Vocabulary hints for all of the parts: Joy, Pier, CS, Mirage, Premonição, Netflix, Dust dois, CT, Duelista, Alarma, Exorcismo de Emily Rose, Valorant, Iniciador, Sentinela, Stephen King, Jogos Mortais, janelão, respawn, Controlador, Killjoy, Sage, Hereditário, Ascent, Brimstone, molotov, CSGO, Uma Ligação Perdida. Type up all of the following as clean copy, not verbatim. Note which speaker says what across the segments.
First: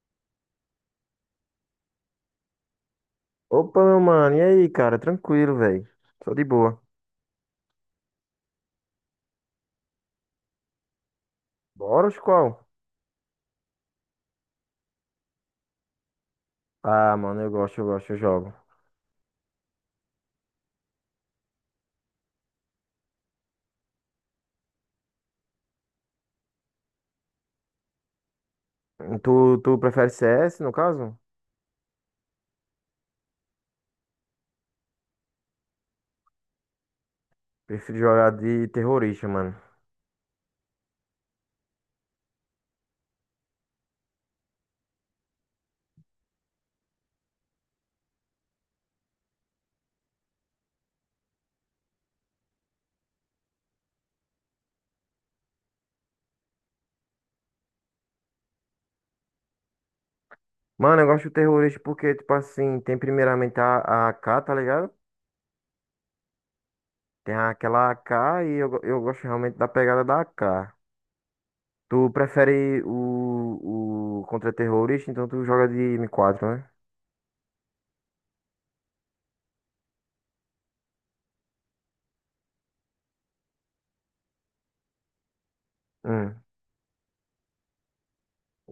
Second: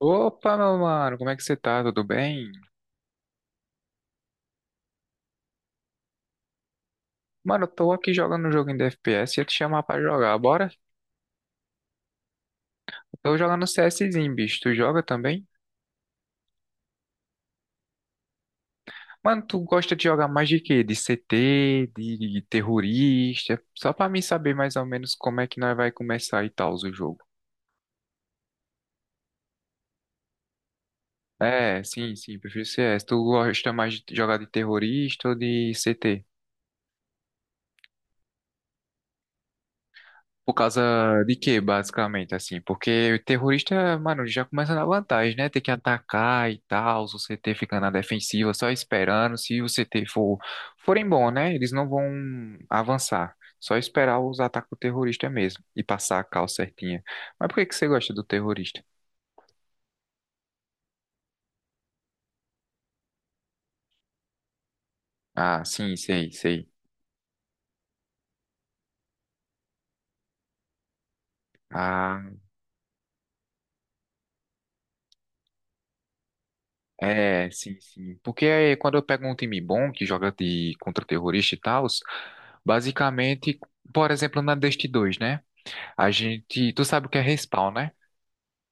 Speaker 1: Opa, meu mano, como é que você tá? Tudo bem?
Speaker 2: Opa, meu mano, e aí, cara? Tranquilo, velho. Tô de boa.
Speaker 1: Mano, eu tô aqui jogando um joguinho de FPS e ia te chamar pra jogar, bora?
Speaker 2: Bora, os qual?
Speaker 1: Eu tô jogando CSzinho, bicho. Tu joga também?
Speaker 2: Ah, mano, eu gosto, eu jogo.
Speaker 1: Mano, tu gosta de jogar mais de quê? De CT, de terrorista? Só pra mim saber mais ou menos como é que nós vai começar e tal o jogo.
Speaker 2: Tu prefere CS, no caso?
Speaker 1: É, sim, sim, prefiro CS. Tu gosta mais de jogar de terrorista ou de CT?
Speaker 2: Prefiro jogar de terrorista, mano.
Speaker 1: Por causa de quê, basicamente, assim? Porque o terrorista, mano, já começa na vantagem, né? Tem que atacar e tal, se o CT fica na defensiva só esperando. Se o CT for, forem bom, né? Eles não vão avançar. Só esperar os ataques do terrorista mesmo e passar a cal certinha. Mas por que que você gosta do terrorista?
Speaker 2: Mano, eu gosto de terrorista porque, tipo assim, tem primeiramente a AK, tá ligado?
Speaker 1: Ah, sim, sei, sei.
Speaker 2: Tem aquela AK e eu gosto realmente da pegada da AK. Tu
Speaker 1: Ah,
Speaker 2: prefere o contra-terrorista, então tu joga de M4, né?
Speaker 1: é, sim, sim. Porque aí, quando eu pego um time bom que joga de contra-terrorista e tal, basicamente, por exemplo, na Dust dois, né? A
Speaker 2: Hum,
Speaker 1: gente, tu sabe o que é respawn, né?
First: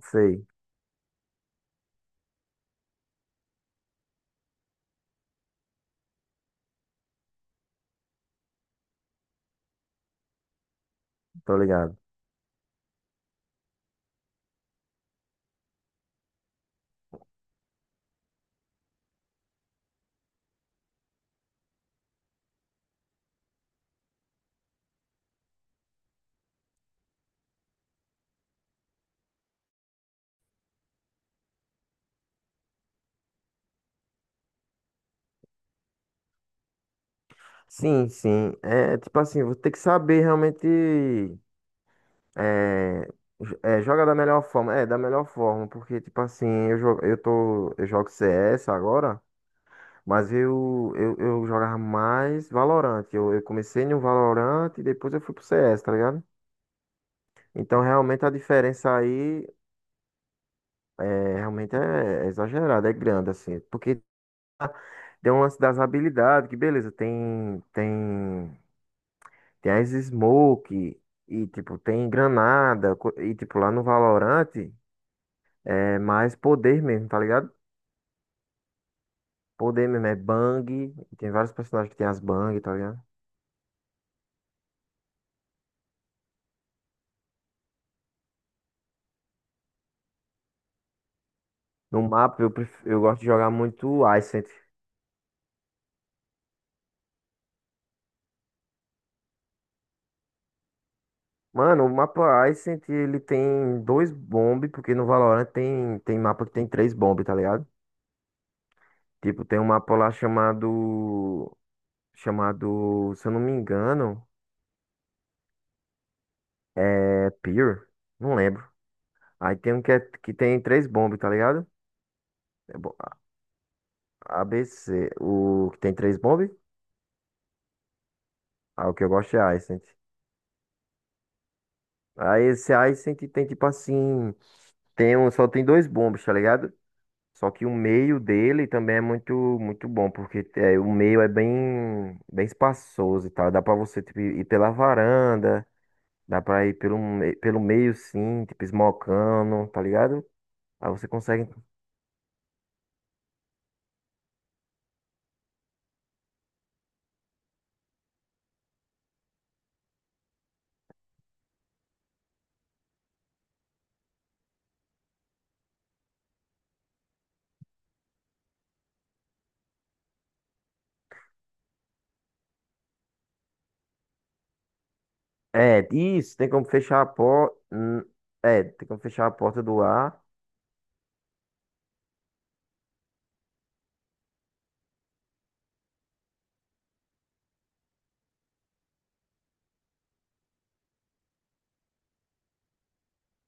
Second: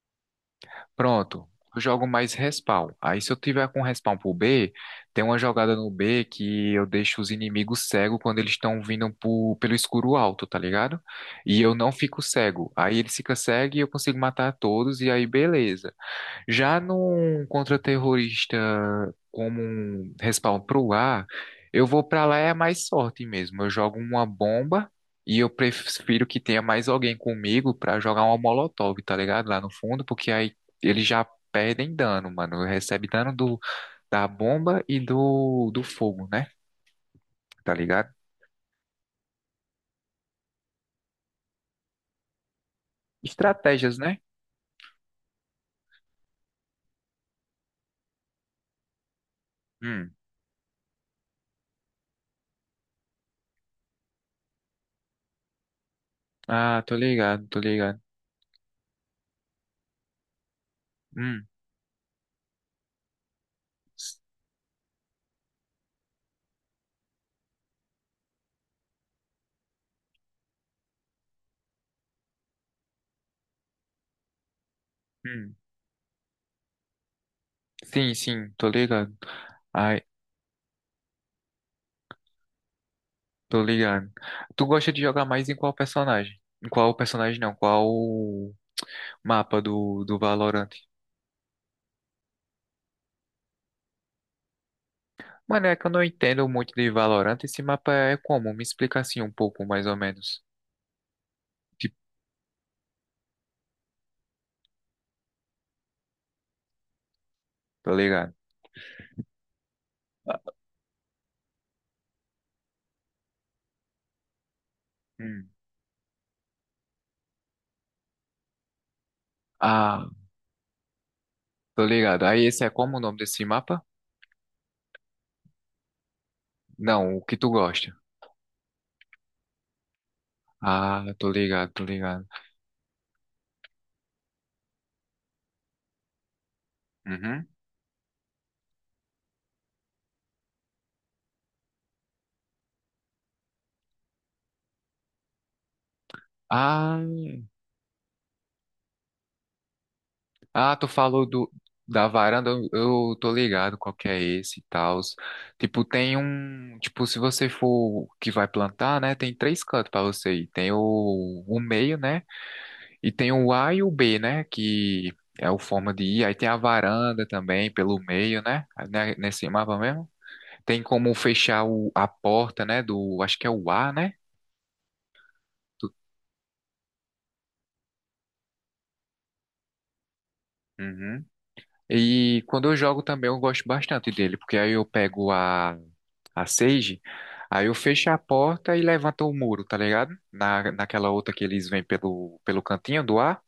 Speaker 2: sei,
Speaker 1: Pronto, eu jogo mais respawn. Aí se eu tiver com respawn pro B, tem uma jogada no B que eu deixo os inimigos cegos quando eles estão vindo pelo escuro alto, tá ligado?
Speaker 2: tô
Speaker 1: E eu não
Speaker 2: ligado.
Speaker 1: fico cego. Aí eles ficam cegos e eu consigo matar todos e aí beleza. Já num contra-terrorista como um respawn pro ar, eu vou pra lá é mais sorte mesmo. Eu jogo uma bomba e eu prefiro que tenha mais alguém comigo pra jogar uma molotov, tá ligado? Lá no fundo, porque aí eles já perdem dano, mano. Recebe dano da bomba e do fogo, né? Tá
Speaker 2: Sim,
Speaker 1: ligado?
Speaker 2: sim. É tipo assim, você tem que saber realmente é,
Speaker 1: Estratégias,
Speaker 2: jogar da
Speaker 1: né?
Speaker 2: melhor forma. É, da melhor forma, porque tipo assim, eu jogo CS agora,
Speaker 1: Hum.
Speaker 2: mas eu jogava mais Valorant. Eu comecei no Valorant e depois eu fui pro CS, tá ligado?
Speaker 1: Ah, tô ligado, tô
Speaker 2: Então
Speaker 1: ligado.
Speaker 2: realmente a diferença aí
Speaker 1: Hum.
Speaker 2: realmente é exagerada, é grande, assim. Porque tem um lance das habilidades, que beleza, tem. Tem as Smoke e, tipo, tem granada. E, tipo, lá no Valorant
Speaker 1: Hum.
Speaker 2: é mais poder mesmo, tá ligado?
Speaker 1: Sim, sim, tô ligado.
Speaker 2: Poder
Speaker 1: Ah,
Speaker 2: mesmo é Bang. Tem vários personagens que tem as Bang, tá ligado?
Speaker 1: tô ligado. Tu gosta de jogar mais em qual personagem? Em qual personagem não? Qual mapa do Valorant?
Speaker 2: No mapa eu gosto de jogar muito Ascent.
Speaker 1: Mano, é que eu não entendo muito de Valorant. Esse mapa é como? Me explica assim um pouco, mais ou menos.
Speaker 2: Mano, o
Speaker 1: Tipo,
Speaker 2: mapa Ascent ele tem dois bombe, porque no Valorant tem mapa que tem três bombe, tá ligado?
Speaker 1: tô ligado.
Speaker 2: Tipo, tem um mapa lá chamado. Chamado, se eu não me engano,
Speaker 1: Hum.
Speaker 2: é Pier. Não lembro. Aí tem um
Speaker 1: Ah,
Speaker 2: que tem três bombas, tá ligado?
Speaker 1: tô ligado. Aí esse é
Speaker 2: É bom,
Speaker 1: como o nome desse mapa?
Speaker 2: ABC, o que tem três bombas?
Speaker 1: Não, o que tu gosta.
Speaker 2: Ah, o que eu gosto é Ascent.
Speaker 1: Ah, tô ligado, tô ligado.
Speaker 2: Aí esse Ascent tem tipo assim, só tem dois bombos, tá ligado?
Speaker 1: Uhum.
Speaker 2: Só que o meio dele também é muito bom, porque o meio é bem espaçoso e tal. Dá pra você tipo, ir pela varanda, dá pra ir
Speaker 1: Ah,
Speaker 2: pelo meio sim, tipo esmocando, tá ligado?
Speaker 1: ah, tu
Speaker 2: Aí você
Speaker 1: falou
Speaker 2: consegue.
Speaker 1: da varanda, eu tô ligado qual que é esse e tal. Tipo, tem um. Tipo, se você for o que vai plantar, né? Tem três cantos pra você ir. Tem o meio, né? E tem o A e o B, né? Que é o forma de ir. Aí tem a varanda também, pelo meio, né? Né, nesse mapa mesmo. Tem como fechar a porta, né? Do. Acho que é o A, né?
Speaker 2: É,
Speaker 1: Do-
Speaker 2: isso, tem como fechar a porta. É, tem como fechar a porta do ar.
Speaker 1: Uhum. E quando eu jogo também eu gosto bastante dele, porque aí eu pego a Sage, aí eu fecho a porta e levanto o muro, tá ligado? Naquela outra que eles vêm pelo, pelo cantinho do ar,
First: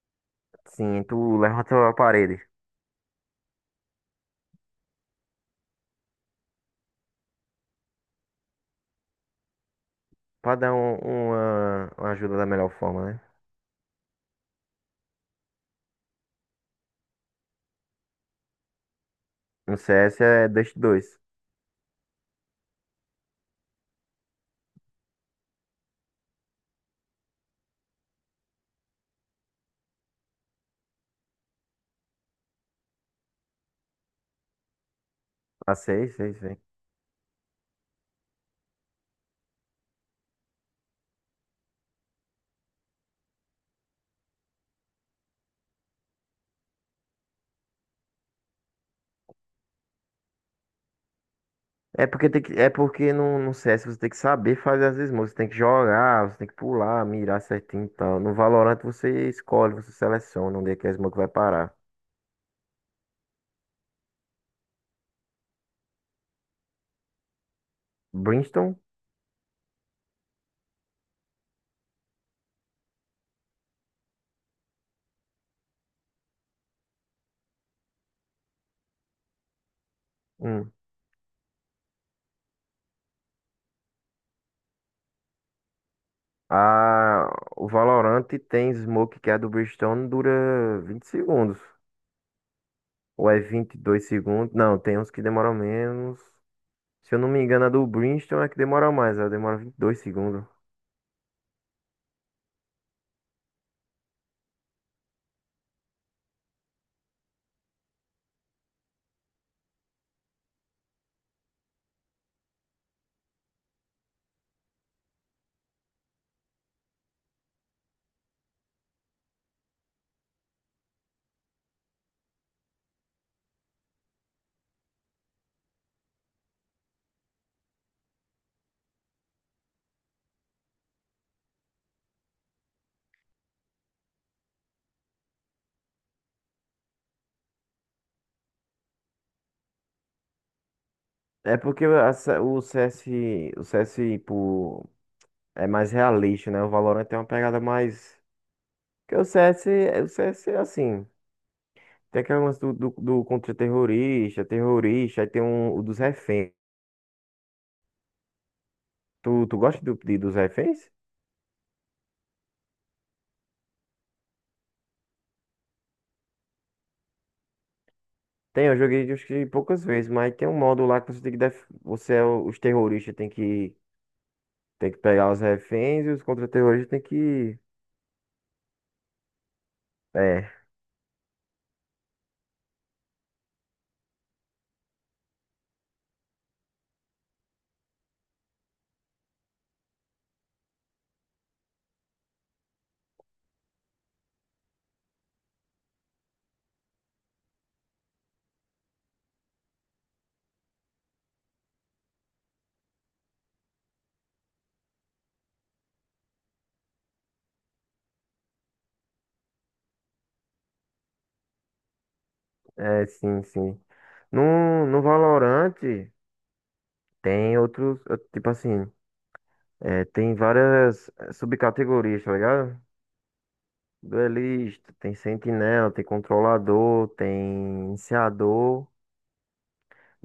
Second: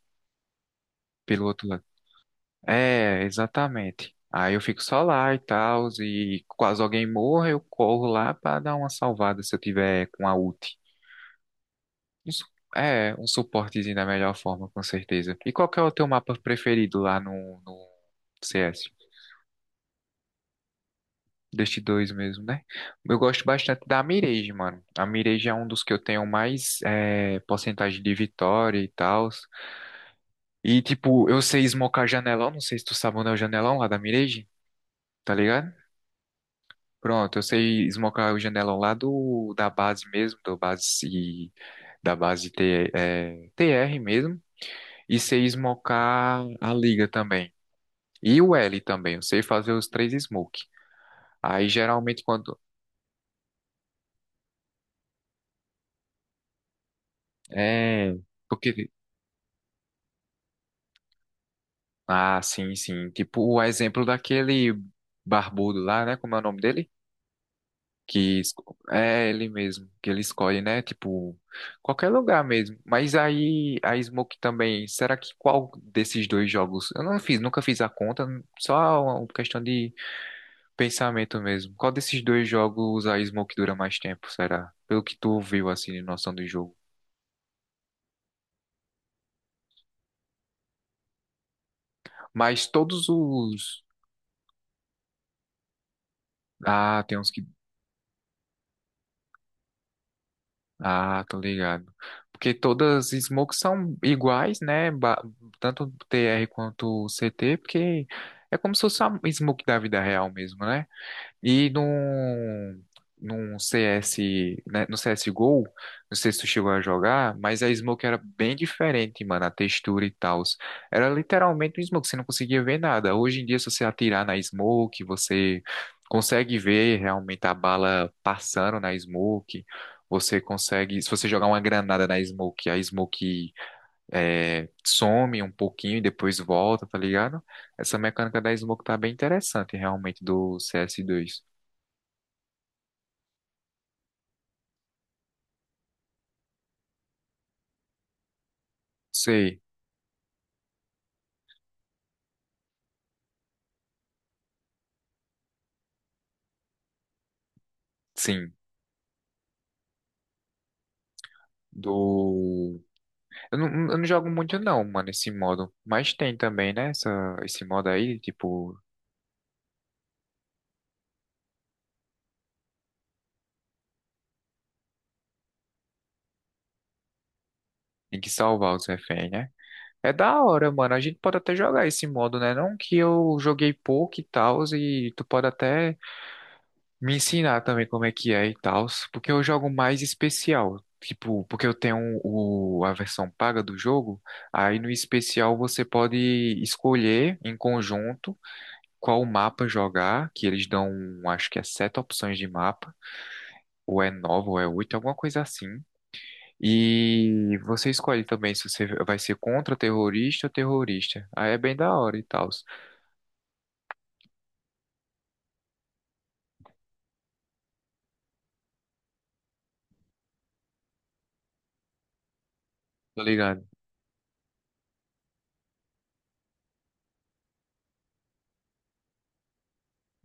Speaker 2: Sim, tu
Speaker 1: pelo outro lado.
Speaker 2: levanta a parede.
Speaker 1: É, exatamente. Aí eu fico só lá e tal, e quase alguém morra, eu corro lá pra dar uma salvada se eu tiver com a
Speaker 2: Pra dar
Speaker 1: ult.
Speaker 2: um- uma, uma
Speaker 1: Um
Speaker 2: ajuda
Speaker 1: su-
Speaker 2: da melhor forma,
Speaker 1: É,
Speaker 2: né?
Speaker 1: um suportezinho da melhor forma, com certeza. E qual que é o teu mapa preferido lá no, no CS?
Speaker 2: No CS é 2x2.
Speaker 1: Deste dois mesmo, né? Eu gosto bastante da Mirage, mano. A Mirage é um dos que eu tenho mais porcentagem de vitória e tal. E, tipo, eu sei smocar janelão. Não sei se tu sabe onde é o janelão lá da Mirage, tá ligado?
Speaker 2: Ah, sei.
Speaker 1: Pronto, eu sei smocar o janelão lá do, da base mesmo, do base, da base T, TR mesmo. E sei smocar a liga também. E o L também. Eu sei fazer os três smoke. Aí,
Speaker 2: É
Speaker 1: geralmente,
Speaker 2: porque,
Speaker 1: quando...
Speaker 2: é porque no CS você tem que saber fazer as esmolas. Você tem que jogar, você tem que pular, mirar certinho e
Speaker 1: É...
Speaker 2: tal. No Valorant
Speaker 1: Porque
Speaker 2: você seleciona onde é que a smoke vai parar.
Speaker 1: ah, sim, sim. Tipo o exemplo daquele barbudo lá, né? Como é o nome dele? Que
Speaker 2: Brimstone?
Speaker 1: é ele mesmo, que ele escolhe, né? Tipo, qualquer lugar mesmo. Mas aí a Smoke também, será que qual desses dois jogos? Eu não fiz, nunca fiz a conta, só uma questão de
Speaker 2: Hum.
Speaker 1: pensamento mesmo. Qual desses dois jogos a Smoke dura mais tempo, será? Pelo que tu viu assim de noção do jogo.
Speaker 2: Ah, o Valorant tem smoke que é a do Brimstone dura 20 segundos.
Speaker 1: Mas todos
Speaker 2: Ou é vinte e
Speaker 1: os
Speaker 2: dois segundos? Não, tem uns que demoram menos.
Speaker 1: ah,
Speaker 2: Se
Speaker 1: tem
Speaker 2: eu não
Speaker 1: uns
Speaker 2: me
Speaker 1: que
Speaker 2: engano, a do Brimstone é que demora mais. Ela demora 22 segundos.
Speaker 1: ah, tô ligado. Porque todas as smokes são iguais, né? Tanto TR quanto CT, porque é como se fosse a smoke da vida real mesmo, né? E num CS, né, no CSGO, não sei se tu chegou a jogar, mas a Smoke era bem diferente, mano, a textura e tal. Era literalmente um Smoke, você não conseguia ver nada. Hoje em dia, se você atirar na Smoke, você consegue ver realmente a bala passando na Smoke. Você consegue, se você jogar uma granada na Smoke, a Smoke some um pouquinho e depois volta, tá ligado? Essa mecânica da Smoke tá bem interessante realmente do cs
Speaker 2: É
Speaker 1: dois.
Speaker 2: porque a C- o C S o CS por, é mais realista, né? O Valorant tem uma pegada mais. Porque
Speaker 1: Sei,
Speaker 2: O CS é assim. Tem aquele lance do contra-terrorista, terrorista, aí tem um, o dos reféns.
Speaker 1: sim.
Speaker 2: Tu gosta dos reféns?
Speaker 1: Do. Eu não jogo muito não, mano, esse modo. Mas tem também, né? Essa, esse modo aí,
Speaker 2: Tem, eu
Speaker 1: tipo,
Speaker 2: joguei acho que poucas vezes, mas tem um modo lá que você tem que você é os terroristas tem que pegar os reféns e os contra-terroristas tem que
Speaker 1: tem que salvar os reféns, né? É da
Speaker 2: é,
Speaker 1: hora, mano. A gente pode até jogar esse modo, né? Não que eu joguei pouco e tal, e tu pode até me ensinar também como é que é e tal. Porque eu jogo mais especial. Tipo, porque eu tenho a versão paga do jogo, aí no especial você pode escolher em conjunto. Qual mapa jogar, que eles dão, acho que é sete opções de mapa, ou é nove, ou é oito, alguma coisa assim. E você escolhe também se você vai ser contra terrorista ou terrorista. Aí é bem da hora e tal.
Speaker 2: é sim, sim. No Valorant tem outros, tipo assim. É, tem várias subcategorias, tá ligado?
Speaker 1: Tá ligado?
Speaker 2: Duelista, tem sentinela, tem controlador, tem iniciador.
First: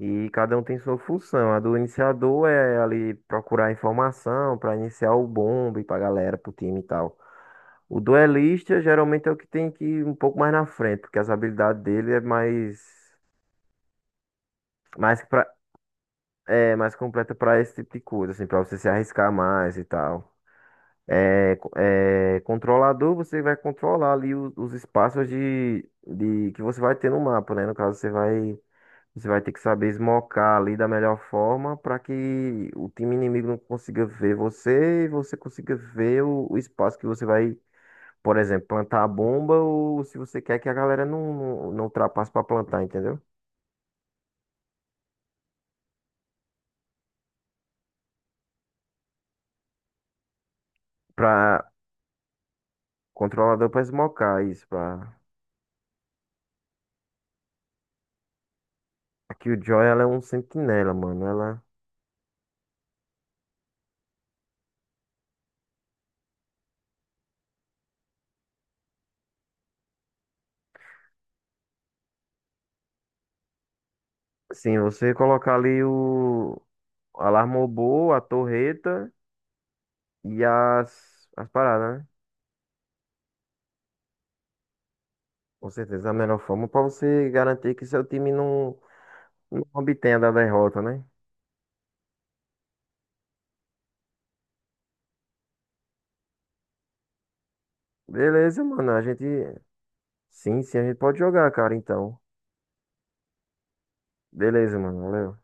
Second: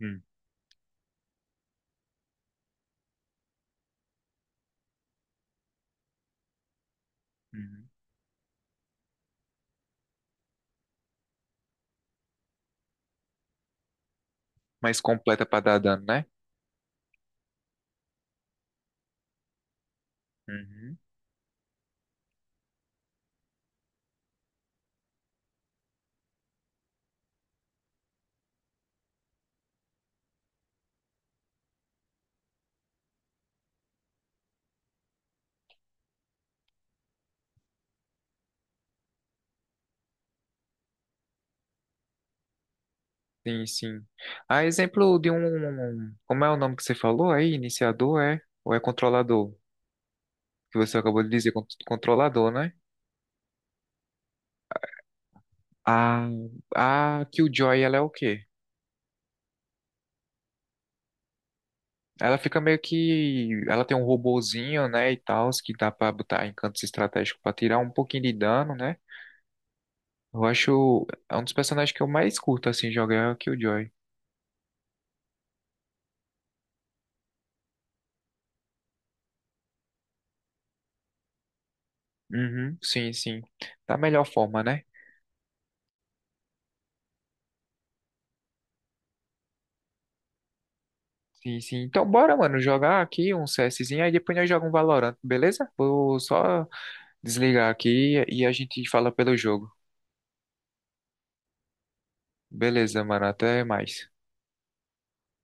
Speaker 1: Hum,
Speaker 2: cada um tem sua função. A do iniciador é ali procurar informação para iniciar o bombe pra galera, pro time e tal.
Speaker 1: uhum.
Speaker 2: O duelista geralmente é o que tem que ir um pouco mais na frente, porque as habilidades dele é
Speaker 1: Mais
Speaker 2: mais,
Speaker 1: completa
Speaker 2: pra,
Speaker 1: pra dar dano, né?
Speaker 2: mais completa para esse tipo de coisa, assim, para você se arriscar mais e tal.
Speaker 1: Uhum.
Speaker 2: Controlador, você vai controlar ali os espaços de que você vai ter no mapa, né? No caso, você vai ter que saber esmocar ali da melhor forma para que o time inimigo não consiga ver você e você consiga ver o espaço que você vai, por exemplo, plantar a bomba ou se você quer que a galera não ultrapasse para plantar, entendeu?
Speaker 1: Sim, sim. Ah, exemplo de um. Como é o nome que você falou aí? Iniciador é? Ou é controlador? Que você acabou de dizer,
Speaker 2: Para
Speaker 1: controlador, né?
Speaker 2: controlador para esmocar isso, para.
Speaker 1: A, a Killjoy, ela é o quê?
Speaker 2: Aqui o Joy, ela é um sentinela, mano. Ela,
Speaker 1: Ela fica meio que. Ela tem um robozinho, né, e tal, que dá pra botar em cantos estratégicos pra tirar um pouquinho de dano, né? Eu acho. É um dos personagens que eu mais curto, assim, jogar é o Killjoy.
Speaker 2: assim, você colocar ali o Alarma o boi, a torreta e as paradas, né?
Speaker 1: Uhum, sim, sim. Da melhor forma, né?
Speaker 2: Com certeza, a melhor forma pra você garantir que seu time não obtenha da derrota, né?
Speaker 1: Sim, sim. Então, bora, mano, jogar aqui um CSzinho, aí depois nós jogamos um Valorant, beleza? Vou só desligar aqui e a
Speaker 2: Beleza,
Speaker 1: gente
Speaker 2: mano. A
Speaker 1: fala
Speaker 2: gente.
Speaker 1: pelo jogo.
Speaker 2: Sim, sim, a gente pode jogar, cara, então.
Speaker 1: Beleza, mano, até mais.
Speaker 2: Beleza, mano. Valeu.